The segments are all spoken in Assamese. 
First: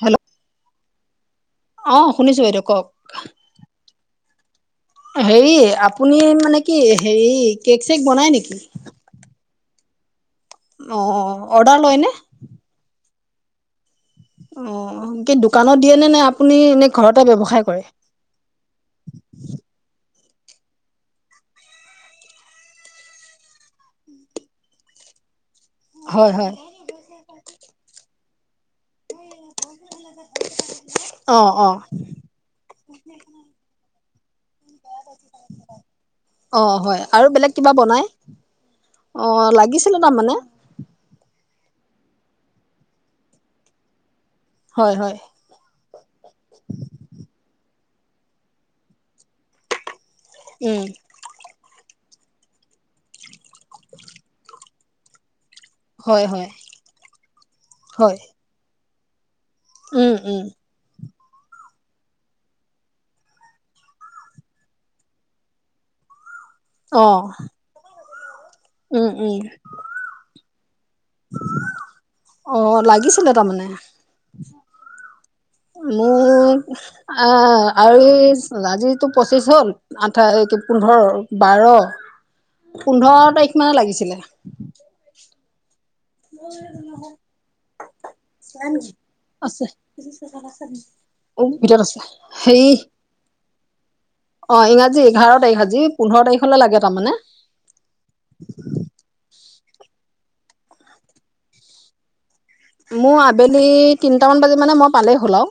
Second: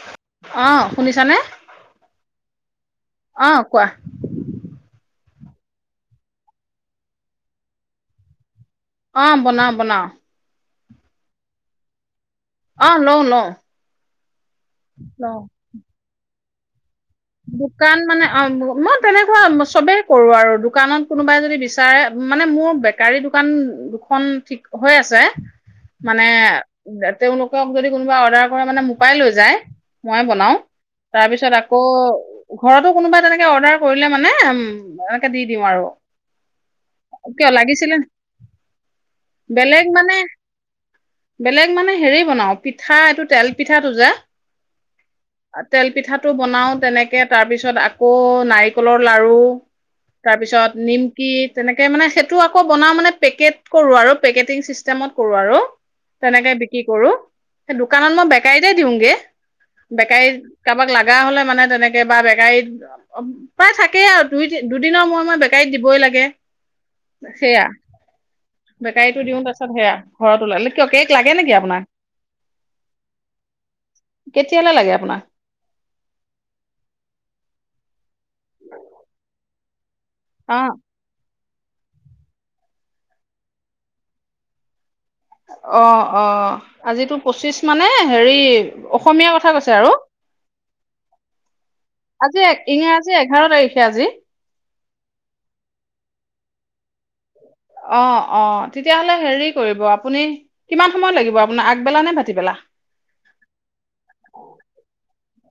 হেল্ল' অঁ শুনিছানে? অ শুনিছো বাইদেউ কওক। আহ কোৱা। হেৰি আপুনি মানে কি হেৰি কেক চেক বনায় নেকি? অ বনাও বনাও। অ অৰ্ডাৰ লয় নে। অ লয়ো লয়ো। অ কি দোকানত দিয়ে নে নে। আপুনি এনে। ঘৰতে ব্যৱসায় কৰে দোকান মানে অ মই তেনেকুৱা চবে। কৰো আৰু দোকানত কোনোবাই যদি বিচাৰে মানে মোৰ বেকাৰী দোকান দুখন ঠিক হৈ আছে? মানে হয় হয় তেওঁলোকক যদি কোনোবা অৰ্ডাৰ। মানে মোপাই লৈ যায়। মই বনাও অ তাৰপিছত অ আকৌ। ঘৰতো কোনোবাই তেনেকে অৰ্ডাৰ। কৰিলে মানে উ। অ হয় আৰু বেলেগ কিয় কিবা লাগিছিলে বনাই অ বেলেগ লাগিছিলে মানে তাৰমানে। বেলেগ মানে হেৰি বনাও পিঠা এইটো তেল পিঠাটোজে? হয় হয়। তেল পিঠা। টো বনাওওঁ তেনেকে? তাকে তাৰ পিছত আকৌ নাৰিকলৰ লাৰু তাৰপিছত উম নিমকি তেনেকে মানে টো আকৌ বনাও মানে পেকেট কৰো আৰু পেকেটিং চিষ্টেমত কৰো আৰু। হয় হয় তেনেকে বিক্ৰী কৰো সেই দোকানত হয় মই বেকাই দ কি ৰুংগে? উম বেকাৰী উম কাবাক লাগ বেয়া হ'লে মানে তেনে কাৰোবা বেকাৰীত প্ৰায় থাকেই আৰু দুই দুদিনৰ ময় মই বেকাৰীত দিবই লাগে। অহ সেয়া বেকাৰীতো দিও তাৰপছতেয়া ঘৰত ওলালে কিয় কেক লাগে নেকি আপোনাক অ লাগিছিলে তাৰমানে কেতিয়ালৈ লাগে আপোনাক মোক আহ আৰু আজিতটো পঁচিছ হ'ল আঠাই অ পোন্ধৰ। বাৰ পোন্ধৰ তাৰিখ মানে লাগিছিলে। অ অ আজিতো পঁচিছ মানে হেৰি অসমীয়া কথা আছে কৈছে আৰু ভিতৰত আছে আজি হেৰি ইংৰাজী এঘাৰ তাৰিখে আজি। আজি এঘাৰ তাৰিখ আজি পোন্ধৰ তাৰিখলৈ লাগে তাৰমানে। অ অ তেতিয়াহ'লে হেৰি কৰিব আপুনি কিমান সময় লাগিব আপোনাৰ আগবেলা নে ভাতিবেলা? মোৰ আবেলি তিনটামান বাজি মানে মই পালেই হ'ল আৰু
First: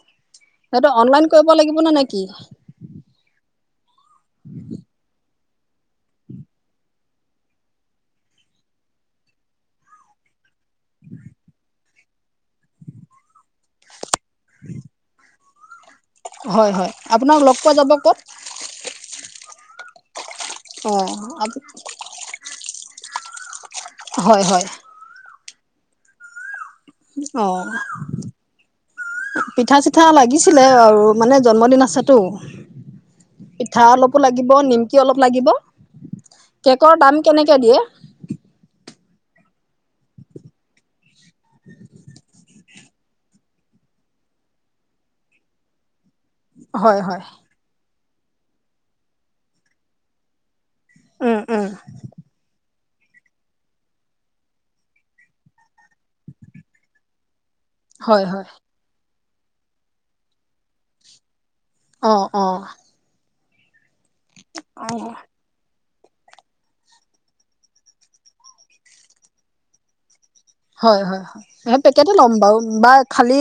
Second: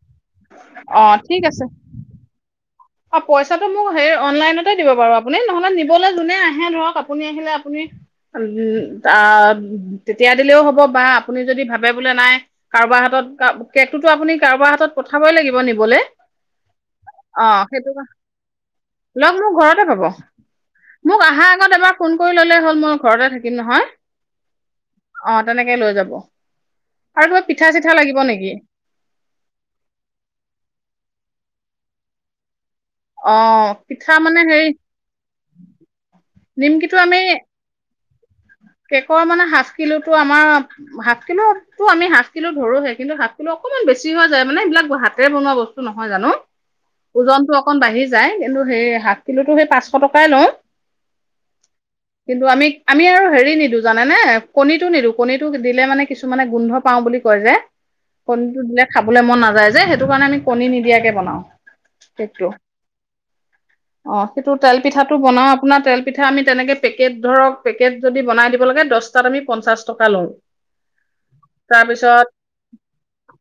সেইটো অ', অনলাইন ঠিক কৰিব আছে। লাগিব নে নে কি? অ', পইচাটো মোক হেৰি অনলাইনতে দিব বাৰু আপুনি নহ'লে নিবলৈ যোনে আহে ধৰক আপুনি আহিলে আপুনি উ আ তেতিয়া দিলেও হ'ব বা আপুনি যদি ভাবে বোলে নাই কাৰোবাৰ হাতত কেকটোতো আপুনি কাৰোবাৰ হাতত পঠাবই লাগিব নিবলৈ হয় হয় আপোনাক অ। লগ পোৱা সেইটো যাব ক ক'ত লগ মোৰ ঘৰত [unintelligible] অ মোক আহা আগত এবাৰ ফোন কৰি ললে হ'ল মোৰ ঘৰতে থাকিম নহয়। হয় ', হয়', অ ', তেনেকে লৈ যাব। আৰু কিবা অ পিঠা চিঠা লাগিব নেকি ', পিঠা চিঠা লাগিছিলে আৰু মানে জন্মদিন আছেতো। অ পিঠা অলপো মানে লাগিব হেৰি নিমকি অলপ লা গীব। কেকৰ নিমকিটো দাম আমি কেনেকে দিয়ে? কেকৰ মানে হাফ কিলোটো আমাৰ, হাফ কিলোটো আমি হাফ কিলো ধৰোহে কিন্তু, হাফ কিলো অকনমান বেছি হৈ যায় মানে এইবিলাক হাতেৰে বনোৱা বস্তু নহয় জানো। হয় হয় ওজনটো অকণ বাঢ়ি যায় কিন্তু সেই হাফ কিলোতো সেই পাঁচশ টকাই লয়। উম উম কিন্তু আমি আমি আৰু হেৰি নিদো জানে নে, কণীটো নিদো কণীটো দিলে মানে কিছুমানে গোন্ধ পাওঁ বুলি কয় যে। হয় হয় কনীটো দিলে খাব বোলে মন নাযায় যে সেইটো কাৰণে আমি কণী নিদিয়াকে বনাও। অ, কেকটো অ। অ, সেইটো তেল অ পিঠাটো বনাও আপোনাৰ তেল পিঠা আমি তেনেকে পেকেট ধৰক পেকেট যদি বনাই দিব লাগে দচটাত আমি পঞ্চাশ টকা লওঁ। হয় হয় হয়, পেকেট তাৰপিছত লম বাৰু বা খালি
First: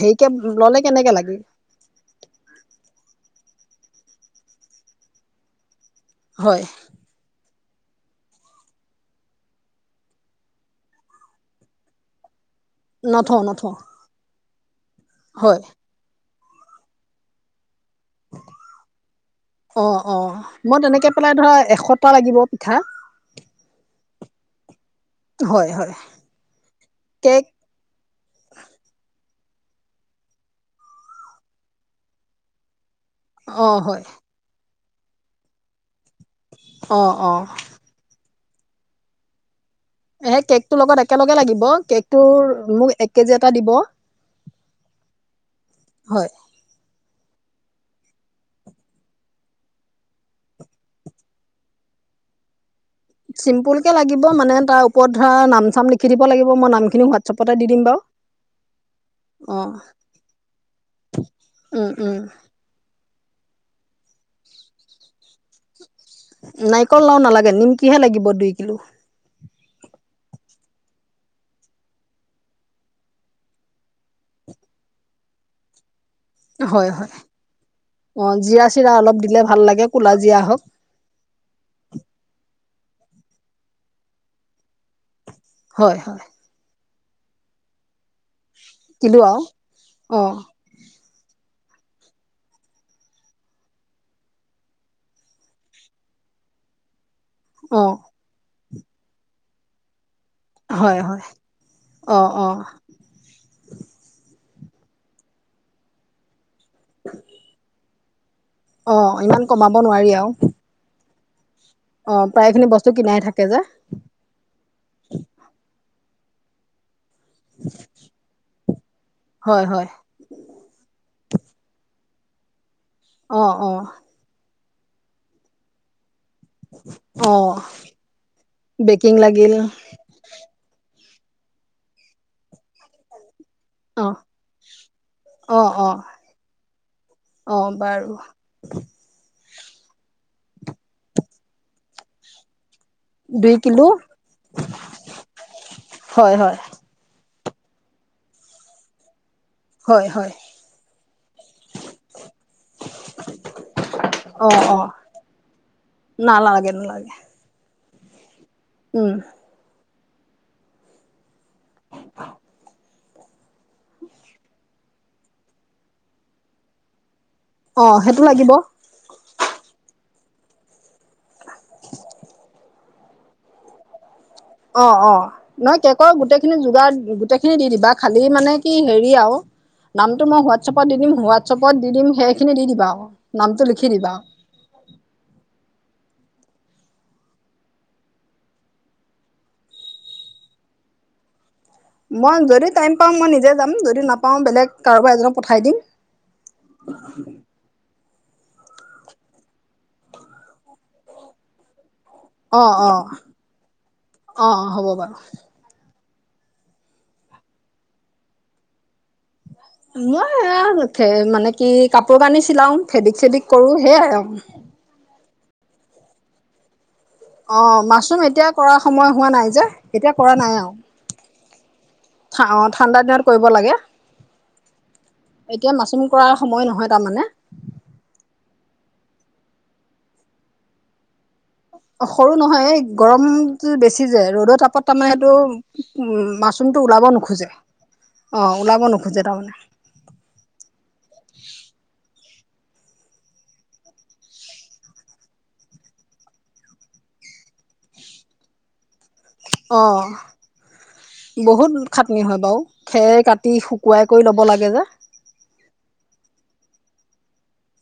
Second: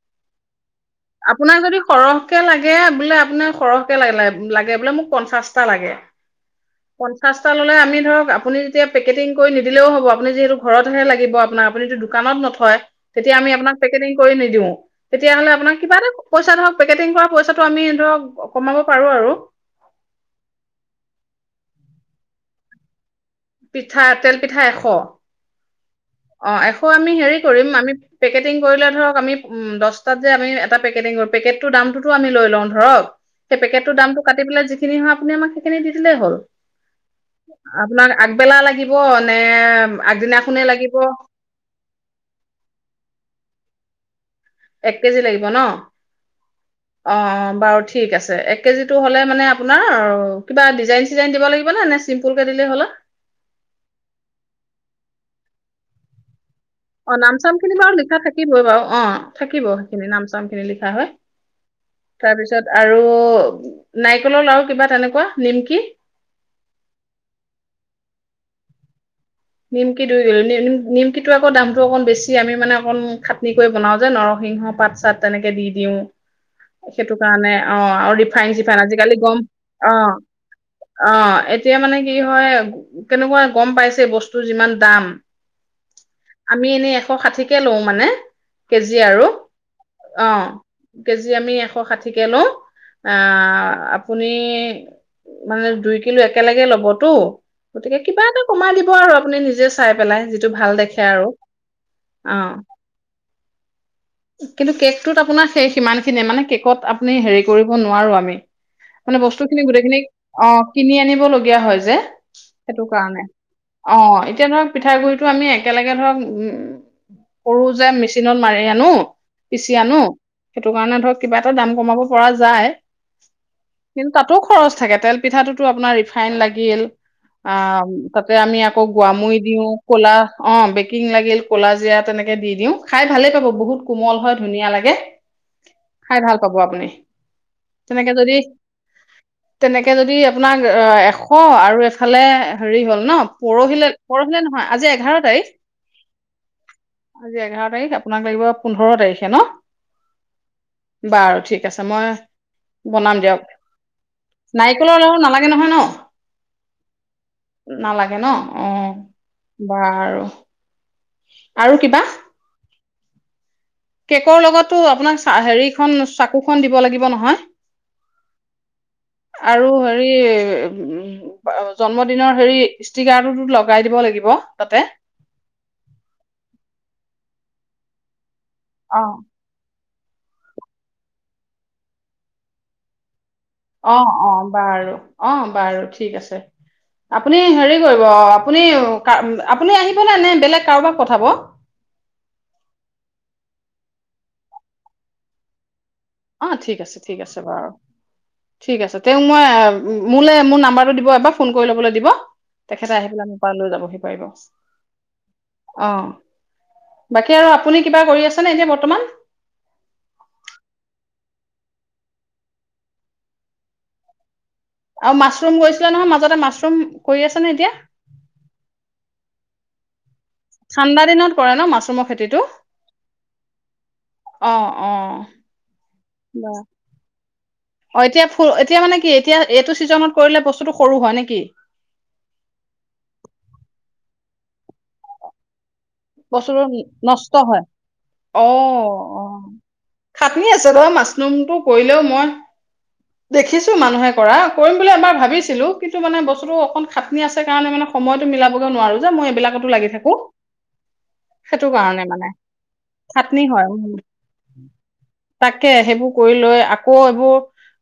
সেৰিকে ল'লে কেনেকৈ লাগে আপোনাক যদি সৰহকে লাগে বোলে আপোনাৰ সৰহকে লাগে, লাগে বোলে মোক পঞ্চাশটা লাগে। হয় পঞ্চাচটা ললে আমি ধৰক আপুনি যেতিয়া পেকেটিং কৰি নিদিলেও হব আপুনি যিহেতু ঘৰতহে লাগিব আপোনাৰ আপুনিটো দোকানত নথ হয়, তেতিয়া নথওঁ আমি নথওঁ আপোনাক পেকেটিং কৰি নিদিও। তেতিয়াহলে হয় আপোনাক কিবা এটা পইচা ধৰক পেকেটিং কৰা পইচাটো আমি ধৰক কমাব পাৰো আৰু অ, অ, মই তেনেকে পেলাই ধৰা এশ খটা লাগিব পিঠা। পিঠা তেল, পিঠা এশ। হয় হয় অ, এশ আমি হেৰি কেক কৰিম আমি পেকেটিং কৰিলে ধৰক আমি উম, দচটাত যে আমি এটা পেকেটিং কৰো, পেকেটটোৰ দামটোতো আমি লৈ লওঁ ধৰক। সেই অঁ পেকেতটো হয় দামটো কাটি পেলাই সেইখিনি হয় আপুনি আমাক সেইখিনি দি দিলেই হ'ল। অ, অ। বেলা লাগিব নে? আগদিনাখনে কেকটোৰ লাগিব লগত একেলগে লাগিব, কেকটোৰ মোক এক কেজি এটা দিব। এক কেজি লাগিব ন, অ, হয় অ। বাৰু ঠিক আছে। এক কেজিটো হ'লে মানে আপোনাৰ কিবা ডিজাইন চিজাইন দিব লাগিব নে, নে চিম্পুল কে দিলেই হ'ল। চিম্পুল কে লাগিব মানে তাৰ ওপৰত ধৰা নাম চাম লিখি দিব লাগি অ নাম চাম খিনি বাৰু লিখা থাকিবই বাৰু, অ থাকিব অঁ সেইখিনি নাম চাম খিনি লিখা হয় উম উম তাৰপিছত আৰু ত, নাৰিকলৰ লাৰু কিবা তেনেকুৱা নিমকি নাৰিকল লাৰু নালাগে, নিমকিহে লাগিব দুই কিলো। নিমকি দুই কিলো, নি নিম নিমকিটো আকৌ দামটো অকণ বেছি আমি মানে অকণ খাটনি কৰি বনাওঁ যে নৰসিংহ পাত চাত তেনেকে দি দিওঁ। হয় হয় সেইটো কাৰণে অ আৰু ৰিফাইন জিৰা চিফাইন চিৰা আজিকালি অলপ গম, দিলে ভাল লাগে অ, ক'লা জিৰা হওক অ এতিয়া মানে কি হয় কেনেকোৱা গম পাইছে বস্তুৰ যিমান দাম হয় হয় আমি এনেই এশ ষাঠিকে লওঁ মানে। কেজি আৰু অ, কেজি আমি এশ ষাঠিকে লও, আহ আপুনি মানে দুই কিলো একেলগে ল'বতো অ গতিকে কিবা এটা সোমাই দিব আৰু আপুনি নিজে চাই পেলাই যিটো ভাল দেখে হয় হয় আৰু অ কিন্তু কেকটোত আপোনাৰ শেষ সিমানখিনিয়ে মানে কেক ত আপুনি হেৰি কৰিব নোৱাৰো আমি মি অ মানে বস্তু ইমান খিনি কমাব গোটেইখিনি, নোৱাৰি আৰু অ কিনি আনি অ প্ৰায়খিনি বস্তু কিনাই থাকে যে। অ, এতিয়া ধৰক পিঠা গুৰিতো আমি একেলগে ধৰক উম, উম। সৰু যে মেচিনত মাৰি আনো, হয় পিছি হয় আনো, সেইটো কাৰণে ধৰক কিবা এটা দাম কমাব পৰা যায়। অহ, অহ। কিন্তু তাতো খৰচ থাকে তেল পিঠাতুটো আপোনাৰ ৰি ফাইন লাগিল, অ আ তাতে আমি আকৌ বেকিং গোৱামুৰি লাগিল দিওঁ, কলা অ বেকিং লাগিল, কলাজিৰা তেনেকে দি দিও খাই ভালেই পাব। বহুত অ কোমল হয় ধুনীয়া লাগে, অ অ খাই ভাল পাব আপুনি, অ তেনেকে বাৰু যদি তেনেকে যদি আপোনাক এশ আৰু এফালে হেৰি হ'ল ন দুই কিলো পৰহিলে প, ৰহিলে নহয় আজি এঘাৰ তাৰিখ। হয় হয় আজি এঘাৰ তাৰিখ আপোনাক লাগিব পোন্ধৰ তাৰিখে ন। হয় হয় বাৰু ঠিক আছে মই বনাম দিয়ক অ অ নাৰিকলৰ লাৰু নালাগে নহয় ন? নালাগে নালাগে নালাগ গেন? উম বাৰু আৰু কিবা? কেকৰ লগতো আপোনাক হেৰিখন চাকুখন দিব লাগিব নহয়। অ সেইটো লাগিব। [unintelligible] জন্মদিনৰ হেৰি ষ্টিকাৰটোত লগাই দিব লাগিব। তাতে অ অ নহয় কেকৰ গোটেইখিনি যোগাৰ গোটেইখিনি খিনি দি দিবা খালি মানে কি অ হেৰি আৰু নামটো মই হোৱাটছএপত দি দিম হোৱাটছএপত দি দিম সেইখিনি দি দিবা আৰু। নামটো লিখি অ দিবা অ বাৰু অ বাৰু। ঠিক আছে আপুনি হেৰি কৰিব আপুনি আপুনি আহিবনে নে বেলেগ কাৰোবাক পঠাব? মই যদি টাইম পাওঁ মই নিজে যাম যদি নাপাওঁ বেলেগ কাৰোবা এজনক পঠাই দিম। অ ঠিক আছে ঠিক আছে বাৰু। ঠিক আছে তেওঁক মই মো মোৰ নাম্বাৰটো দিব এবাৰ ফোন কৰি ল'বলৈ দিব। অ অ তেখেতে আহি পাৰ্লাৰলৈ যাবহি পৰিব অ হ'ব বাৰু অ। বাকী আৰু আপুনি কিবা কৰি আছেনে এতিয়া বৰ্তমান? মই মানে কি কাপোৰ কানি চিলাও ফেদিক চেদিক কৰো সেয়াই আৰু। আৰু মাছৰুম গৈছিলে নহয় মাজতে মাছৰুম কৰি আছেনে অ এতিয়া মাছৰুম এতিয়া কৰা সময় হোৱা নাই যে এতিয়া কৰা নাই আৰু ঠাণ্ডা দিনত কৰে ন মাছৰুমৰ খেতিটো ঠা-ঠাণ্ডা দিনত কৰিব লাগে অঁ অঁ এতিয়া মাচম কৰাৰ সময় নহয় তাৰমানে। অঁ এতিয়া ফু এতিয়া মানে কি এতিয়া এইটো ছিজনত কৰিলে বস্তুটো সৰু হয় নেকি? অ সৰু নহয় এই গৰম বেছি যে ৰ'দৰ তাপত তামানে সেইটো বস্তুোটো মাছৰুমটো ওলাব নষ্ট নোখোজে হয় অঁ ওলাব আহ নোখোজে অ তাৰমানে খাটনি আছে তই মাছৰুমটো কৰিলেও মই দেখিছো মানুহে কৰা কৰিম বুলি এবাৰ ভাবিছিলো কিন্তু মানে বস্তুতটো অকন খাটনি আছে কাৰণে মানে সময়তো মিলাবগে নোৱাৰো। যে মই এইবিলাকতো লাগি অঁ থাকো। সেইটো বহুত কাৰণে খাটনি মানে হয় বাৰু খেৰ খাটনি কাটি হয় উম শুকুৱাই কৰি ল'ব লাগে যে। তাকে সেইবোৰ কৰি লৈ আকৌ এইবোৰ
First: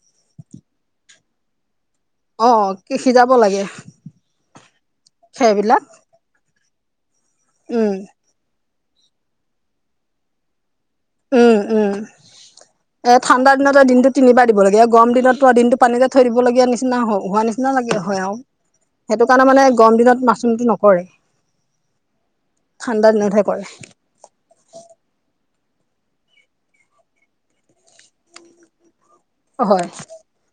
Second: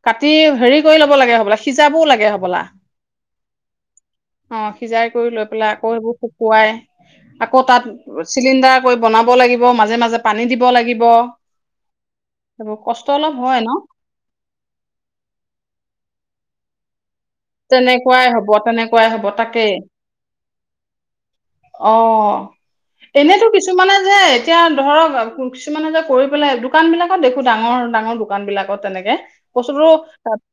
কাটি হেৰি কৰি ল'ব লাগে হব। সিজাবও লাগে অঁ হবলা। সিজাব লাগে অ সিজাই কৰি লৈ পেলাই খেৰবিলাক আকৌ সেইবোৰ শুকুৱাই আকৌ তাত এই চিলিণ্ডাৰ বনাব লাগিব মাজে মাজে পানী দিব লাগিব। উম উম সেইবোৰ কষ্ট এ অলপ ঠাণ্ডা হয় দিনত ন দিনতটো তিনিবাৰ দিব লাগে আৰু গৰম দিনত প দিনটো পানীতে থৈ দিব গীয়া নিচিনা হওক তেনেকুৱাই হব তেনেকুৱাই হব কাৰণে তাকে মানে গৰম দিনত মাছৰুমটো নকৰে অ ঠাণ্ডা দিনতহে এনেতো কৰে কিছুমানে যে এতিয়া ধৰক কিছুমান যে কৰি পেলাই দোকানবিলাকত দেখোঁ ডাঙৰ ডাঙৰ দোকানবিলাকত তেনেকে - বস্তুতটো হয়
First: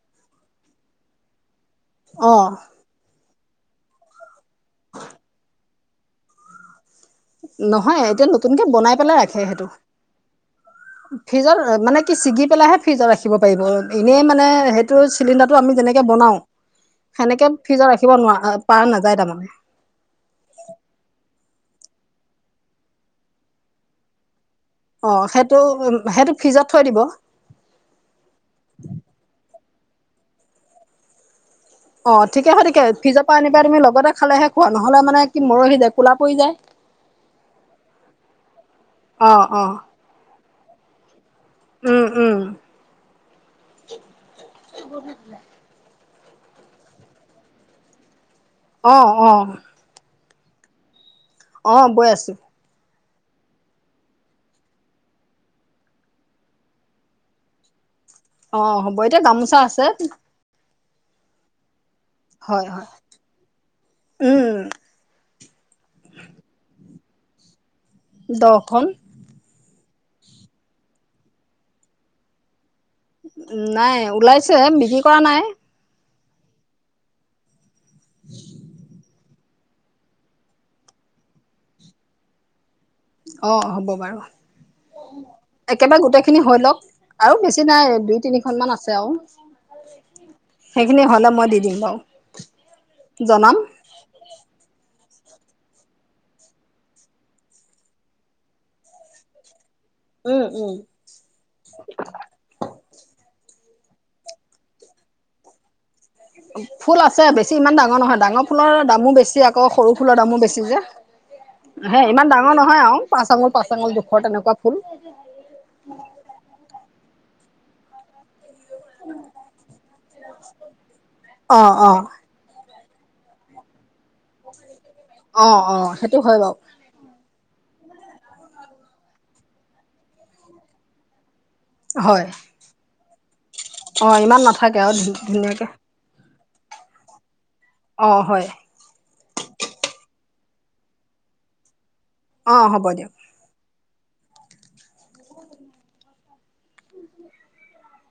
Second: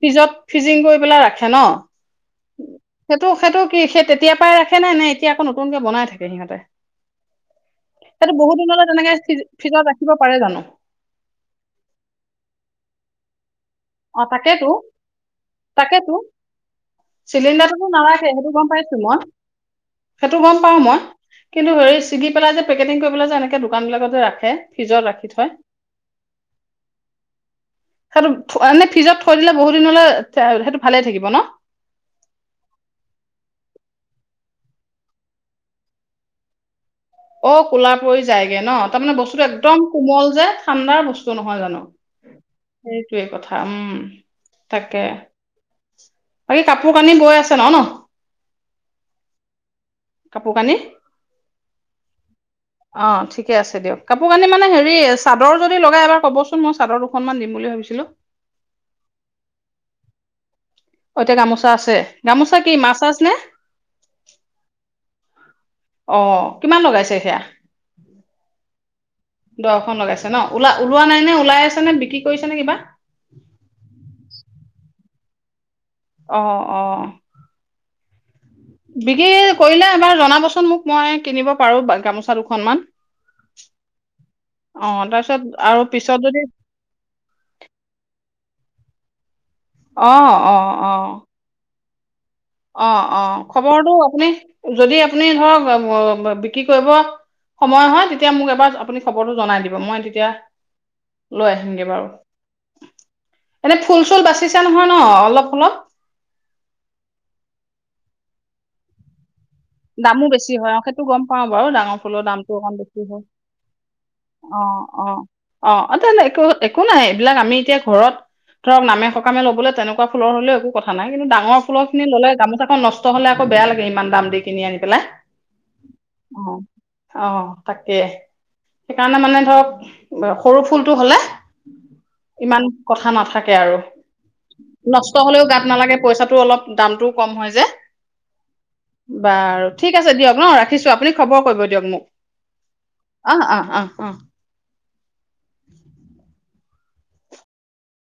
ফিজত ফিজিং কৰি পেলাই ৰাখে ন? অঁ সেইটো সেইটো কি সেই তেতিয়া পাই ৰাখে নাই নাই এতিয়া আকৌ নতুনকে বনাই থাকে সিহঁতে নহয় এতিয়া সেইটো বহুত নতুনকে দিনলৈ বনাই তেনেকে পেলাই ৰাখে, সেইটো ফ্ৰিজত ৰাখিব পাৰে জানো ফিজত মানে কি ছিগি পেলাইহে ফ্ৰিজত ৰাখে। খিব পাৰিব। এনেই অ মানে তাকেতো সেইটো চিলিণ্ডাৰটো আমি যেনেকে তাকেতো বনাও, সেনেকে চিলিণ্ডাৰটোতো ফ্ৰিজত ৰাখিব নাৰাখে নোৱাৰা সেইটো গম পৰা পাইছো মই নাযায় তাৰমানে। সেইটো গম পাও মই কিন্তু হে ছিগি পেলাই যে পেকেটিং কৰিবলৈ যে এনেকে দোকান বিলাক যে ৰাখে ফ্ৰিজত অ ৰাখি থয় সেইটো উ সেইটো ফিজত থৈ দিব। মানে ফিজত থৈ বহু দিন হ সেইটো ভালে থাকিব ন? অ ঠিকেছে ঠিকে ফিজৰ পৰা আন পাই তুমি লগতে খালেহে খোৱা, নহ'লে মানে কি মৰহি যায় কোলা পৰি যায়। অ কলা পৰি যায়গে ন তাৰমানে অ বস্তুটো অ একদম কোমল যে ঠাণ্ডা বস্তু নহয় জানো উম উম সেইটোৱে কথা উম তাকে বাকী কাপোৰ কানি বৈ আছে ন ন? অ অ কাপোৰ কানি? অ বৈ আছো অ ঠিকে আছে দিয়ক, কাপোৰ কানি মানে হেৰি চাদৰ যদি লগাই এবাৰ ক'বচোন মই চাদৰ দুখনমান দিম বুলি ভাবিছিলোঁ। অ হ'ব এতিয়া গামোচা আছে। এতিয়া গামোচা আছে? গামোচা হয় কি হয় মাছ চাছ নে? উম অ কিমান লগাইছে? দিয়া দহখন দহ খন লগাইছে ন ওলা ওলোৱা ন ওলাই আছে নে বিক্ৰী কৰিছে নে কিবা? নাই ওলাইছে মিহি কৰা নাই। অহ অ উম বিক্ৰী কৰিলে এবাৰ জনাবচোন মোক মই কিনিব পাৰো গামোচা দুখনমান অ হ'ব বাৰু অ তাৰপিছত আৰু একেবাৰে পিছত গোটেই যদি খিনি হৈ লওক আৰু বেছি নাই দুই তিনিখন মান আছে চেও অ অ অ দিম বাৰু অ অ জনাম খবৰটো আপুনি যদি আপুনি ধৰক [unintelligible] বিক্ৰী কৰিব সময় হয় তেতিয়া মোক এবাৰ আপুনি খবৰটো জনাই দিব মই তেতিয়া উম উম লৈ আহিমগে বাৰু এনে ফুল চুল বাচিছো নহয় ন অলপ অলপ ফুল আছে বেছি ইমান ডাঙৰ নহয় ডাঙৰ ফুলৰ দামো বেছি ইয়াক দামো বেছি হয় অ সেইটো গম পাও বাৰু ডাঙৰ হে ফুলৰ ইমান দামতটো ডাঙৰ অকমান নহয় আৰু বেছি হয় পাঁচ আঙুল পাঁচ আঙুল জোখৰ তেনেকুৱা অ ফুল অ অ তেনে একো একো নাই এইবিলাক আমি এতিয়া ঘৰত ধৰক নামে সকামে ল'বলৈ তেনেকুৱা ফুলৰ হলেও একো কথা নাই কিন্তু ডাঙৰ অ ফুল অ খিনি ল'লে গামোাখন নষ্ট নহ'লে আক বেয়া লাগে ইমান দাম কিনি আনি পেলাই অ অ সেইটো হয় অ বাৰু অ তাকে সেইকাৰণে মানে ধৰক সৰু ফুলটো হলে হয় ইমান কথা নাথাকে তে আৰু অ ইমান নাথাকে আৰু নষ্ট হলেও গাত ধুনীয়াকে নালাগে পইচাটো অলপ দামটোও কম হয় যে অ হয় বাৰু ঠিক আছে দিয়ক ন ৰাখিছো আপুনি খবৰ কৰিব দিয়ক মোক অ হ'ব দিয়ক অ', অ', অ', অ